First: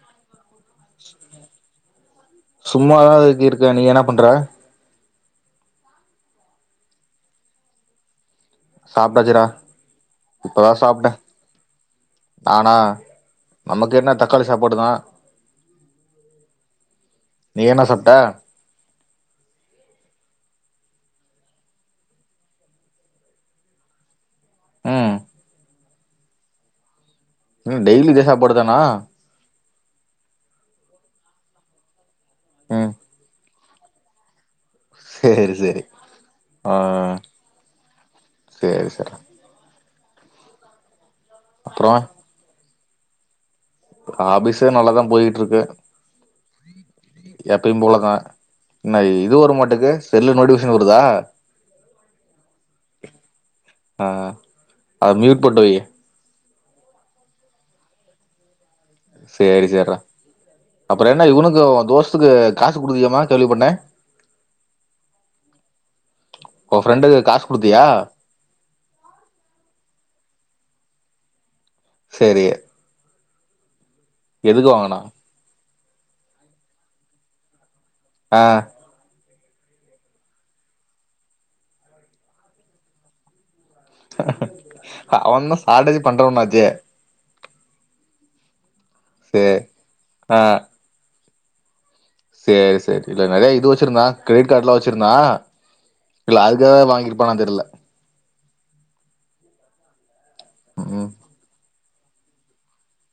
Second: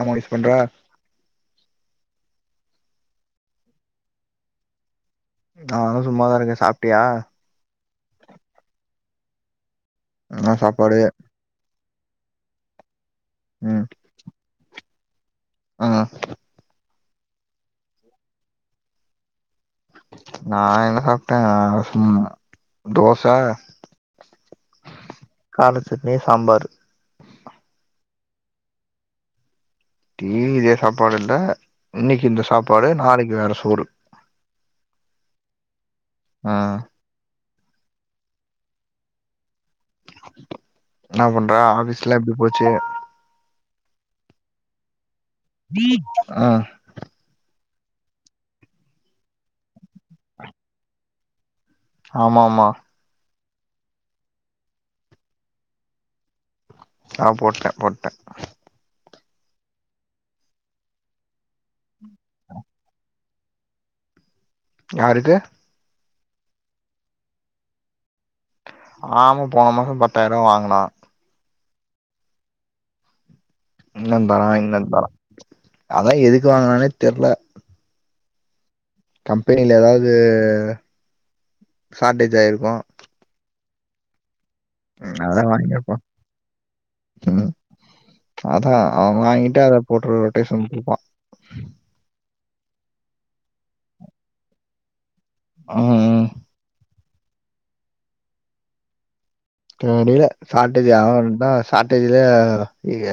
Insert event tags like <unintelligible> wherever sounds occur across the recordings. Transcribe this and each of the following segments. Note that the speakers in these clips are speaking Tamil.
ஆமா யூஸ் பண்றா சும்மாதா அதுக்கு இருக்கே நீ என்னாப் பண்ற நா வந்து சும்மாதா இருக்கே சாப்ட்டியா சாப்ட்டாச்சுடா என்ன இப்பதா சாப்பாடு சாப்ட்டே நானா ம் நமக்கு என்ன தக்காளி சாப்பாடுதா ஆ ஆ நீ என்ன சாப்ட நா என்ன சாப்ட்டே நாலா சும்மா தோச ம் கால சட்னி சாம்பாரு நீ டெய்லி இதே சாப்பாடுதானா டெய்லி இதே சாப்பாடு இல்ல இன்னக்கி இந்த சாப்பாடு ம் நாளைக்கு வேற சோறு சேரி சேரி ஆ ஆ சேரி சேரி என்ன பண்ற அப்றோ ஆபீஸ்லா எப்டி போச்சு ஆபிஸ்ஸு நல்லதா போயிட் ஆ எப்பையு போலதா என்ன இது ஒரு மாட்டுக்கு செல்லு நோடிபிகேஷன் வருதா ஆமாம்மா ஆ அத மியூட் போட்டு வையு ஆ போட்டே போட்டே சேரி சேர்ரா அப்பறோ என்ன இவனுக்கு ஓ தோஸ் க்கு காசு குடுக்கலயாமா கேள்வி பட்டே யாருக்கு ஓ ஃப்ரெண்டுக்கு காஸ் குடுத்தியா ஆமா போன மாசம் பத்தாயிர ருவா வாங்குனா செரி இன்னு தரான் இன்னு வாங்குனா தரான் அதா எதுக்கு வாங்குனான்னே தெர்ல ஆ கம்பெனில எதாவது சார்டேஜு ஆயிருக்கு அதுனாலதா அவன்தா வாங்கிருப்பா சாட்டர்ஜி பண்றவனாச்சே ம் அதா அவன் சேர் வாங்கிட்டு அத போட்டு ஆ ரொட்டேஷன் போப் பா சேரி சேரி இல்ல நெறையா இது வச்சுருந்தா க்ரிடிட் கார்ட்ல்லா வச்சுருந்தா ஆ ம் இல்ல அதுக்காகவே வாங்கி இருப்பானான் தெர்ல தெரியில சாட்டேஜு ம் அவன் இருந்தா ஷார்டேஜ்ல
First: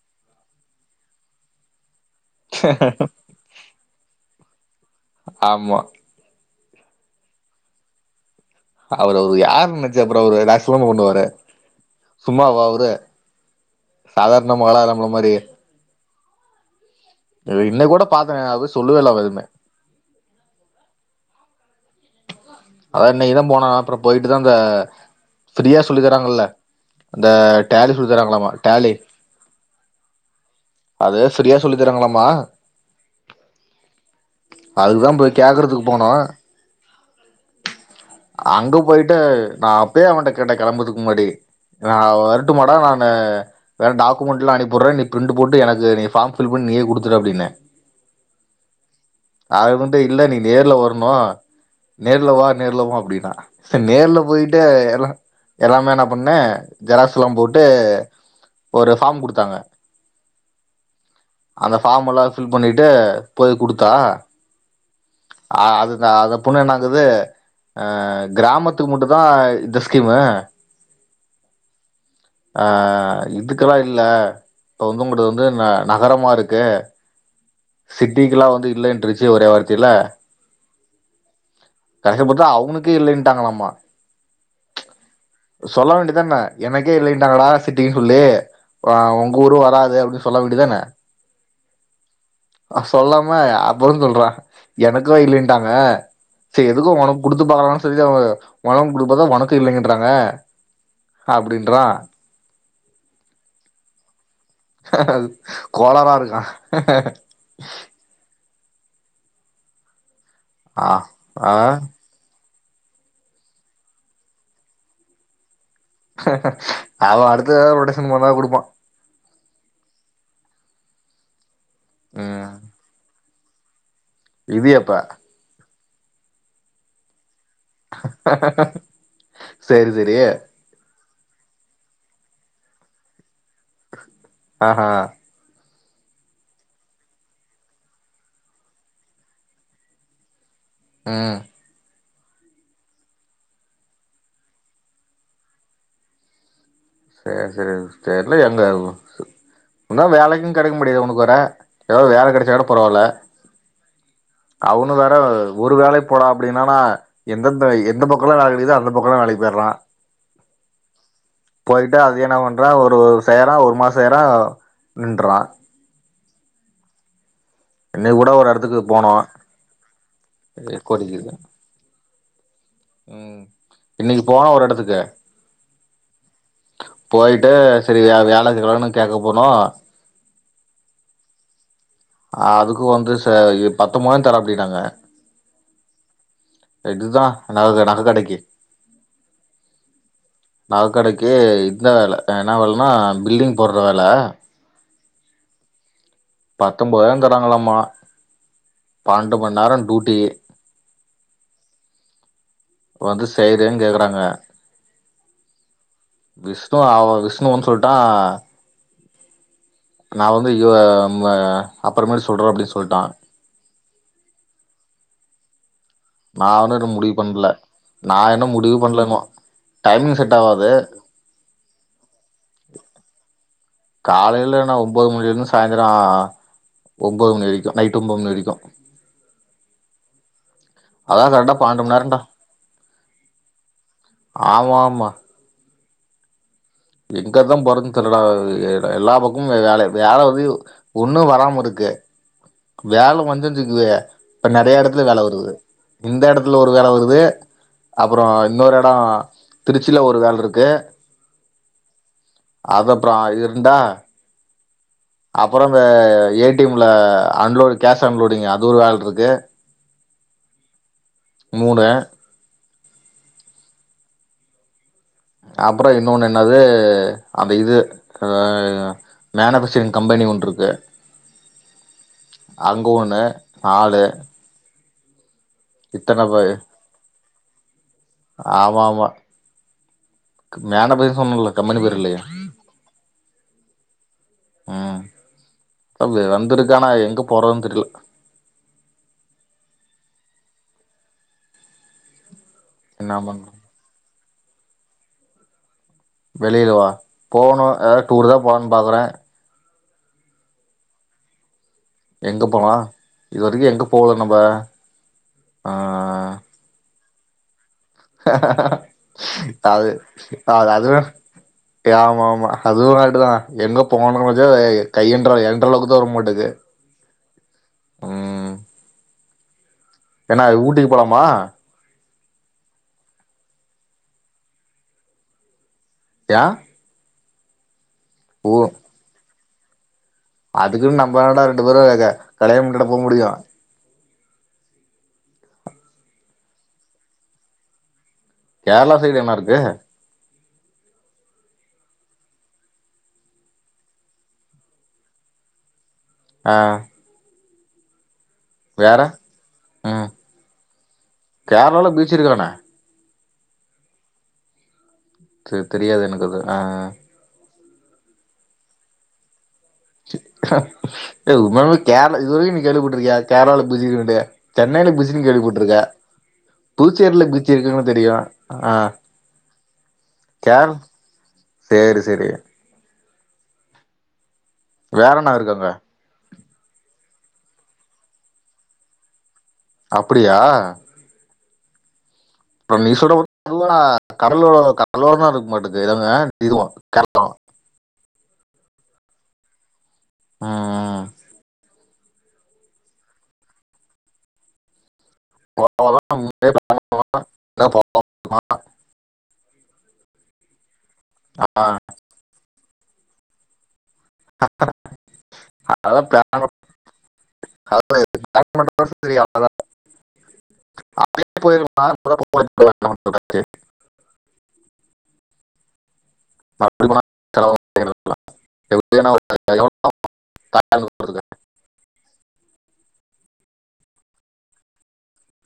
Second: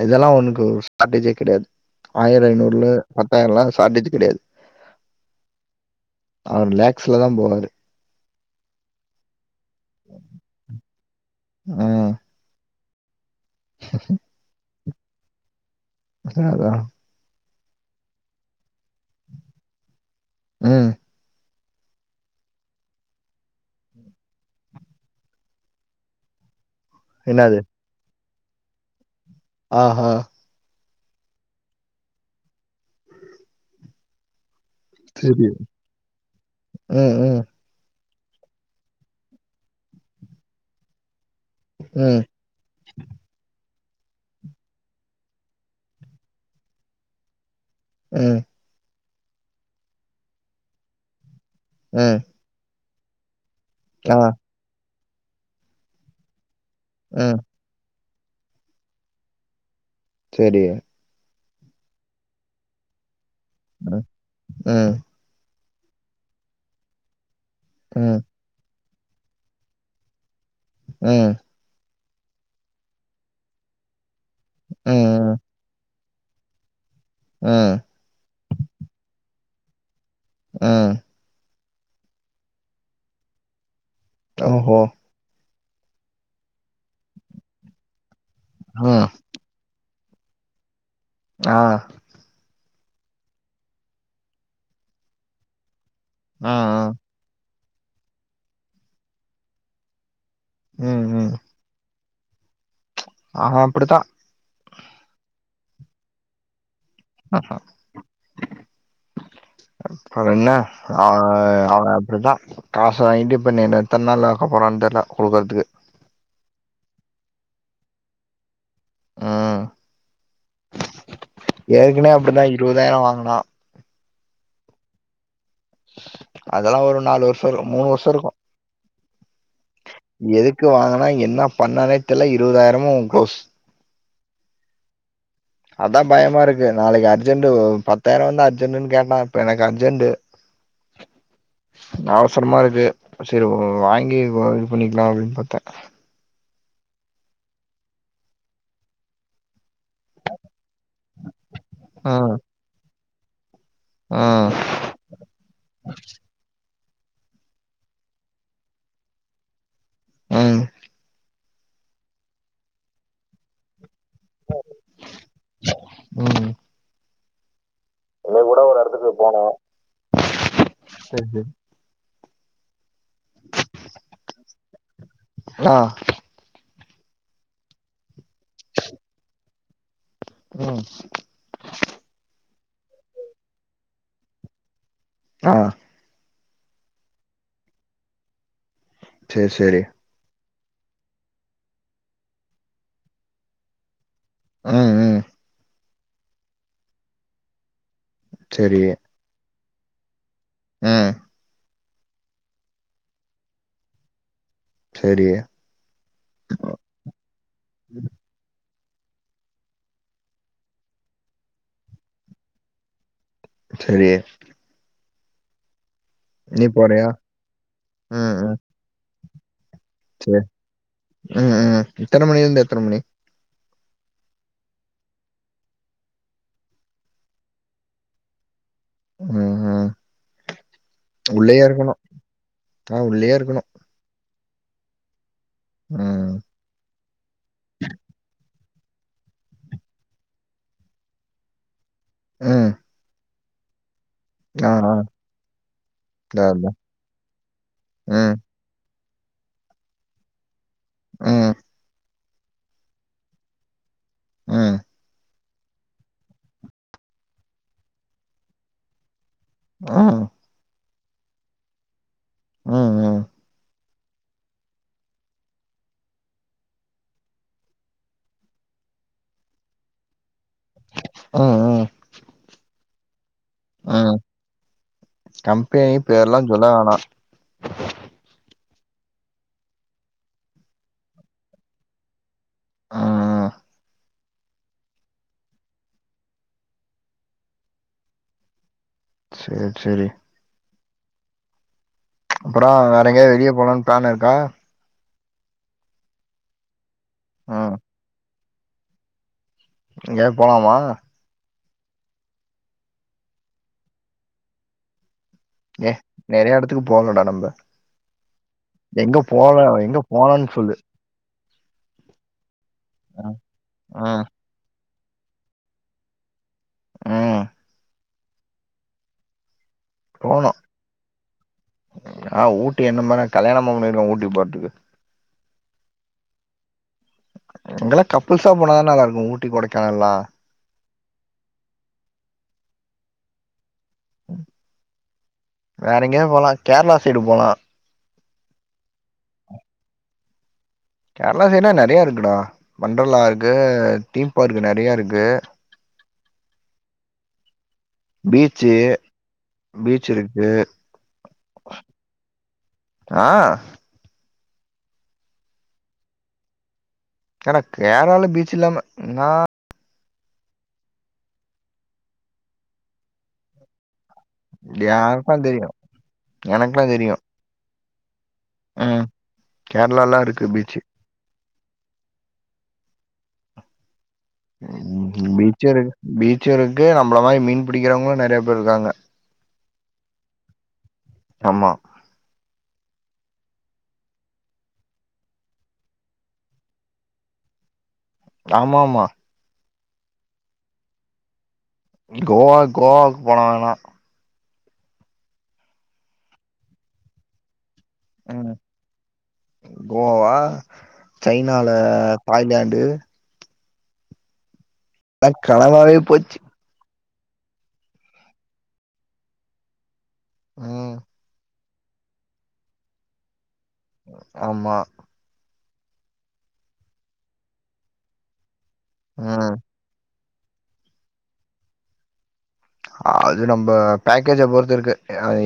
இதெல்லா ஒனுக்கு ஒரு ஷார்ட்டேஜே கிடையாது ஆயிரோ ஐநூறுல பத் பத்தாயிரல்லா ஷாட்டேஜு கெடையாது ஆமா அவரு லேக்ஸ்ல தான் போவாரு அவரு அவரு யாரு நினச்ச அப்றோ அவரு லேக்ஸ்லதா‌‌ பண்ணுவாரு ம். சும்மாவா அவரு சாதாரணமா ஆளா நம்ள மாதிரி சாதான் இன்னக்கி கூட பாத்தேனே அத சொல்ல‌வே இல்ல அவ எதுமே ம் அவ இன்னைக்கு தான் போனா அப்றோ போயிட்டு தா இந்த ஃப்ரீயா சொல்லி தறாங்கள்ல இந்த என்னது? டேலி சொல்லி தராங்களாமா டேலி ஆஹான் அதே ஃப்ரீயா சொல்லி தரங்களாமா அதான் போய் சரி. கேக்குறதுக்கு போனோம் ம் ம் அங்க போய்ட்டு நான் அப்பயே அவன்கிட்ட கேட்டே கிளம்புதுக்கு முன்னாடி நா ம், வரட் ட்டுமாடா நானு வேற டாக்குமென்ட் எல்லாம் அனுப்பிடுறே நீ பிரிண்ட் போட்டு எனக்கு நீ ஃபார்ம் பில் பண்ணி நீயே குடுத்துடு அப்டின்னே ம் அது வந்து இல்ல நீ நேர்ல வரணு ம். நேர்ல வா நேர்ல வா அப்டிதா சரி ஆ, நேர்ல போயிட்டு எல்லா எல்லாமே நா பண்ணே ஜெராசுலாம் ம். போ ட்டு ஒரு ஃபார்ம் குடுத்தாங்க சேரி அந்த ஃபார்முலா ஃபில் பண்ணிட்டு போய் குடுத்தா ம், ம், ஆ அதுதா அது பொண்ணு என்னாங்குது ஆ ம், கிராமத்து துமுட்டதாய் இந்த ஸ்கீம்மு ம் ஆ இதுக்கெல்லா இல்ல இப்ப வந்து உங்கவுடு வந்து ந நகரமாருக்கு ம் சிட்டிக்கெல்லாம் வந்து இல்லன்ருச்சு ஒரே வார்த்தேல ம் கடசிலே பாத்தா அவனுகே இல்லன்ட்டாங்களம்மா ஓஹோ சொல்ல வேண்டிதான எனக்கே இல்லைட்டாங்கடா சிட்டினு சொல்லி ம். பாவம் ஊரு வராது அப்டின்னு சொல்ல வேண்டியதான ஆ சொல்லாம அப்றோ சொல்றா‌ எனக்கும் இல்லீட்டாங்க ம், சே ம். எதுக்கும் உனக்கு கொடுத்து பாக்கலாம்னு சொல்லிதா அவ உனக்கு இல்லைங்கறாங்க ம், ம். அப்டின்னு அவே அப்டி தான் கோளாறாருக்கா ஆஹ்ஹா அப்றோ என்ன ஆ அவே அப்டிதா காச வாங்கிட்டு இப்ப இனி எத்ன் நாள் ஆக்க போறானு தெர்ல கூக்குறதுக்கு அவே அடுத்துதெதா ரொட்டேஷன் பண்ணா குடுப்பான் ம் ஏற்கனவே அப்டிதா ம் இருவதாயிரோ வாங்குனா இது எப்ப? அதெல்லா ஒரு நாலு வருஷோ மூணு வருஷோ இருக்கு சேரி சேரி க்கு வாங்குனா என்ன பண்ணானே தெரில இருவதாயிரமு குலோஸ் ஆ அதாபயமா இருக்கு நாளைக்கு அர்ஜென்ட் பத்தாயிரோ வந்து அர்ஜெனட்ன்னு கேட்டான் இப்ப எனக்கு அர்ஜென்டு ம் அவசரமா இருக்கு சேரி வாங்கி வ இது பண்ணிக்கலா அப்டின் பாத்த சேரி சேரி தெர்லயே அந்த ஒன்னா வேலைக்கு கெடைக்க மாட்டுது உனக்கு வேற எதோ ஒரு வேல ம் கெடச்சா கூட பரவால்ல ம் அவனு வேற ஒரு வேலைக் போடா அப்டின்னானா எந்தெந்த எந்த பக்கோல்லா வேல கெடைக்குதோ அந்த பக்கோல்லா வேலைக் போயர்றான் ம் போயிட்டு அது என்ன பண்றா ஒரு செய்றா ஒரு மாசோ செய்றா நின்ட்றான் ம் இன்னைக்கு கூட ஒரு எடத்துக்கு போனோ எக்கோ சரி அடிக்குது சரி ம் இன்னைக்கு போனோ ஒரு எடத்துக்கு ஆ போயிட்டு சேரி வேல செய்யலான்னு கேட்க போனோ ம் அதுக்கு வந்து ச பத்து மொதோ தர அப்டினாங்க ஆ இடுதா நக கடை நக கடைக்கு சேர் சேரி நக கடைக்கு இந்த வேல என்ன வேலனா பில்லிங் போட்ற வேல ம் ம் பத்தொம்பதாயிரோ தர்றாங்கலாமா சேரி பன்னெண்டு மண் நேரோ டுயூட்டி ம் வந்து செய்றயானு கேக்றாங்க சேரி விஷ்ணு அவன் விஷ்ணு வந் சொல்ட்டான் நா வந்து இவ ம் அ அப்பறமேட்டு சொல்ற அப்டி சொல்ட்டான் செரி நா நீ இன்னு போறியா? முடிவு பண்ல நா ம், இன்னு ம். முடிவு பண்ல இன்னு டைமிங் செட் சரி. ஆவாது ம் ம் எத்தன மணிலிந்து எத்தன மணி காலைல நா ஒம்பது மணிலிந்து சாய்ந்துரோ ஒம்பது மணி வரைக்கு நைட் ஒம்பது மணி வரைக்கு ம், ம். அதா கரெக்டா உள்ளயே பண்ணெண்டு மண் இருக்கணும். நேரன்டா ஆ உள்ளயே இருக்கணும். ஆமாமா ம் எங்கதா போறதுன்னு தெர்லடா எ எல்லா பக்கமு வேல வேல வந்து ஒண்ணு வராமிருக்கு ம். வேல வந்துத்திக்குவே இப்ப ஆ, நெறைய ஆ. எடத்துல வேல வருது இந்த அதான், எடத்துல ஒரு அதான். வேல வருது அப்புறோ ம், இன்னொரு எடோ திருச்சில ஒரு வேல்ருக்கு ம் அது அப்றோ அ இது இருந்தா ம் அப்பறம் ஆ ஏ டி எம் ல அன்லோடு கேஷ் அன்லோடிங் அது ஒரு வேல்ருக்கு ம் மூணு ம் ம் அப்பறோ இன்னொன்னு என்னாது அந்த இது ஆ அ மேனுஃபேக்சரிங் கம்பேனி ஒன்ட்ருக் கு ம், ம், அங்க ஒண்ணு நாலு கம்பேனி இத்தன பேர்ல்லா பே சொல்ல வேணா ஆமா ஆமா மேனு <unintelligible> சொன்னுல்ல கம்பனி பேரு இல்லையே அ அ ம் அவ்வு வந்திருக்கானா எங்க போறதுன் தெரில சேர் சேரி அப்புறோ வேற என்ன எங்கயாவ் பண்ற வெளிய போலான் ப்ளான் இருக்கா வெளிலவா போகணு ம். எதாது டூருதா போலான் பாக்குறே எங்கயாவ் போலாமா எங்கே போலா இதுவரிக்கு எங்க போல நம்ப ஆ ஏ நெறைய எடத்துக்கு போலடா நம்ப எங்க போல அது எங்க போலான்னு அ சொல்லு? அது வேண் ஆமா ஆமா அதுவு அ, கரெக்ட்டுதா எங்க அ, போனோ த <unintelligible> கை என்ற என்றளவுக்குதா வரமாட்டுது ம் எ நாளைக் ஊட்டிக்கு போலாமா ஆனா ஊட்டி என்னமனா கல்யாணமா பண்ணிருக்கோ ஊட்டி போற்துக்கு யா அங்கல்லா கப்பில்ஸா போனாதா நல்லாருக்கு ஊட்டி கொடைக்கானல்லா அதுக்குன்னு நம்ம ஏன்டா ரெண்டு பேரு அது கலயாணம் பண்ணிட போ முடியு ம் வேற எங்கயாவுபோலா கேரளா சைடு போலா கேரளா சைடு என்னாருக்கு கேரளா சைட்னா நெறைய இருக்குடா ஒன்டர்லா இருக்கு தீம் பார்க்கு நெறைய இருக்கு ஆ பீச் சீ வேற ம் பீச்சிருக்கு கேரளால பீச் இருக்கானே ஆ சேர் தெரியாது எனக்கு அது ஆ ஆ ஏன்டா கேரளாவ்ல பீச்சில்லாம இன்னாடா டே உண்மையாலுமே கேரள இதுவரைக்கு நீ கேள்விப்பட்டுருக்கியா கேரளால பீச்சி இருக்குன்ட்டு சென்னையில பீச்சினு யாருக்கா தெரியு கேள்விப்பட்டுருக்க எனக்குலா தெரியு புதுச்சேரில பீச்சி இருக்குனு தெரியு ஆ ம் கேரளாலா இருக்கு கேர் பீச்சு சேரி செரி வேற என்ன இருக்கு பீச்ச அங்க இரு பீச்ச இருக்கு நம்மள மாரி மீன் பிடிக்கிறவங்களு நறைய பேர் இருக்காங்க அப்புடியா ஆமா அப்புறோ நீ சொல்றத பாத்த கடலோட கடலோடதா இருக்குமாட்ருக்கு இவங்க இதுவு கடலு ஆமா ஆமா ம் ம் கோவா கோவாவுக்கு போனாங்னா ம் <unintelligible> கோவா ஆ, சைனால தாய்லாண்டு அ கனவாவே போச்சு <unintelligible> ம் <unintelligible> ஆமா அப்டி போனா செலவாகு ம் <unintelligible> அது நம்ப பேக்கேஜ பொறுத்து இருக்கு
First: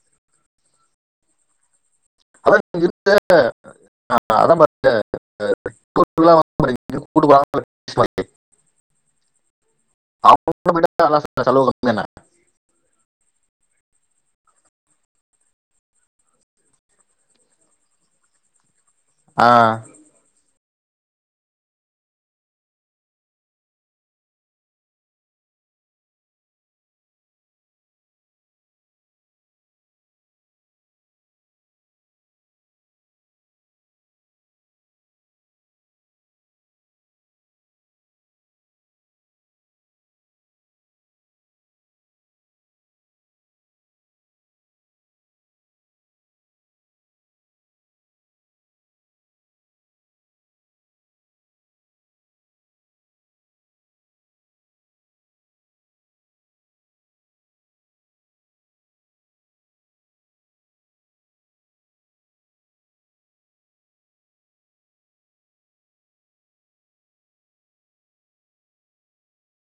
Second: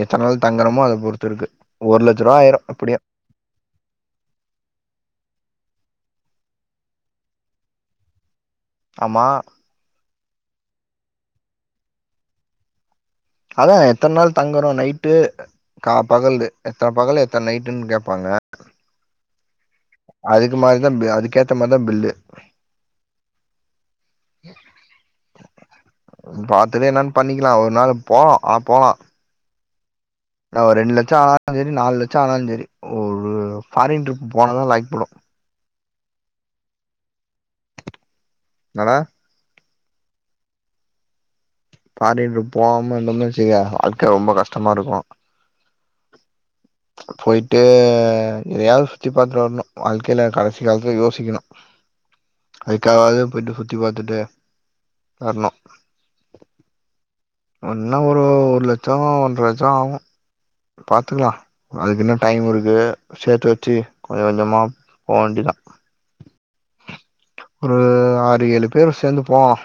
எத்தன் நாள் தங்கறமோ அத பொறுத்து இருக்கு ஒரு லட்ச ரூபா அதா ஆயிரு எப்டியு இருக்கு அத்தா பாத்த <unintelligible> கூட்டு போறாங்க ஆமா <unintelligible> அதா எத்தன் நாள் தங்குறோ நைட்டு கா பகல்து எத்தன பகல் எத்தன் நைட்டுன் கேப்பாங்க ஆ அதுக்கு மாரிதா அதுக்கேத்த மாரிதா பில்லு பாத்ததே என்னன் பண்ணிக்கலா ஒரு நாள் போகலா ஆ போலா என்ன ஒரு ரெண்டு லட்சோ ஆனாலு செரி நால் லட்சோ ஆனாலு செரி ஒரு ஃபாரின் ட்ரிப் போனாதா லாக்ப்படு என்னடா பாரின் ட்ரிப் போகாம இருந்தோ வெச்சிக்க வாழ்க்க ரொம்ப கஷ்டமா இருக்கு போய்ட்டு எதயாது சுத்தி பாத்துட் வர்ணு வாழ்க்கைல கடைசி காலத்துல யோசிக்கணு அதுக்காவாது போய்ட்டு சுத்தி பாத்துட்டு வர்ணு என்னா ஒரு ஒரு லட்சோ ஒன்ற லட்சோ ஆகு பாத்துக்கலா அதுக்கு இன்னு டைம் இருக்கு சேத்து வெச்சி கொஞ்சோ கொஞ்சமா போ வேண்டிதா ஒரு ஆறு ஏழு பேரு சேந்து போகலா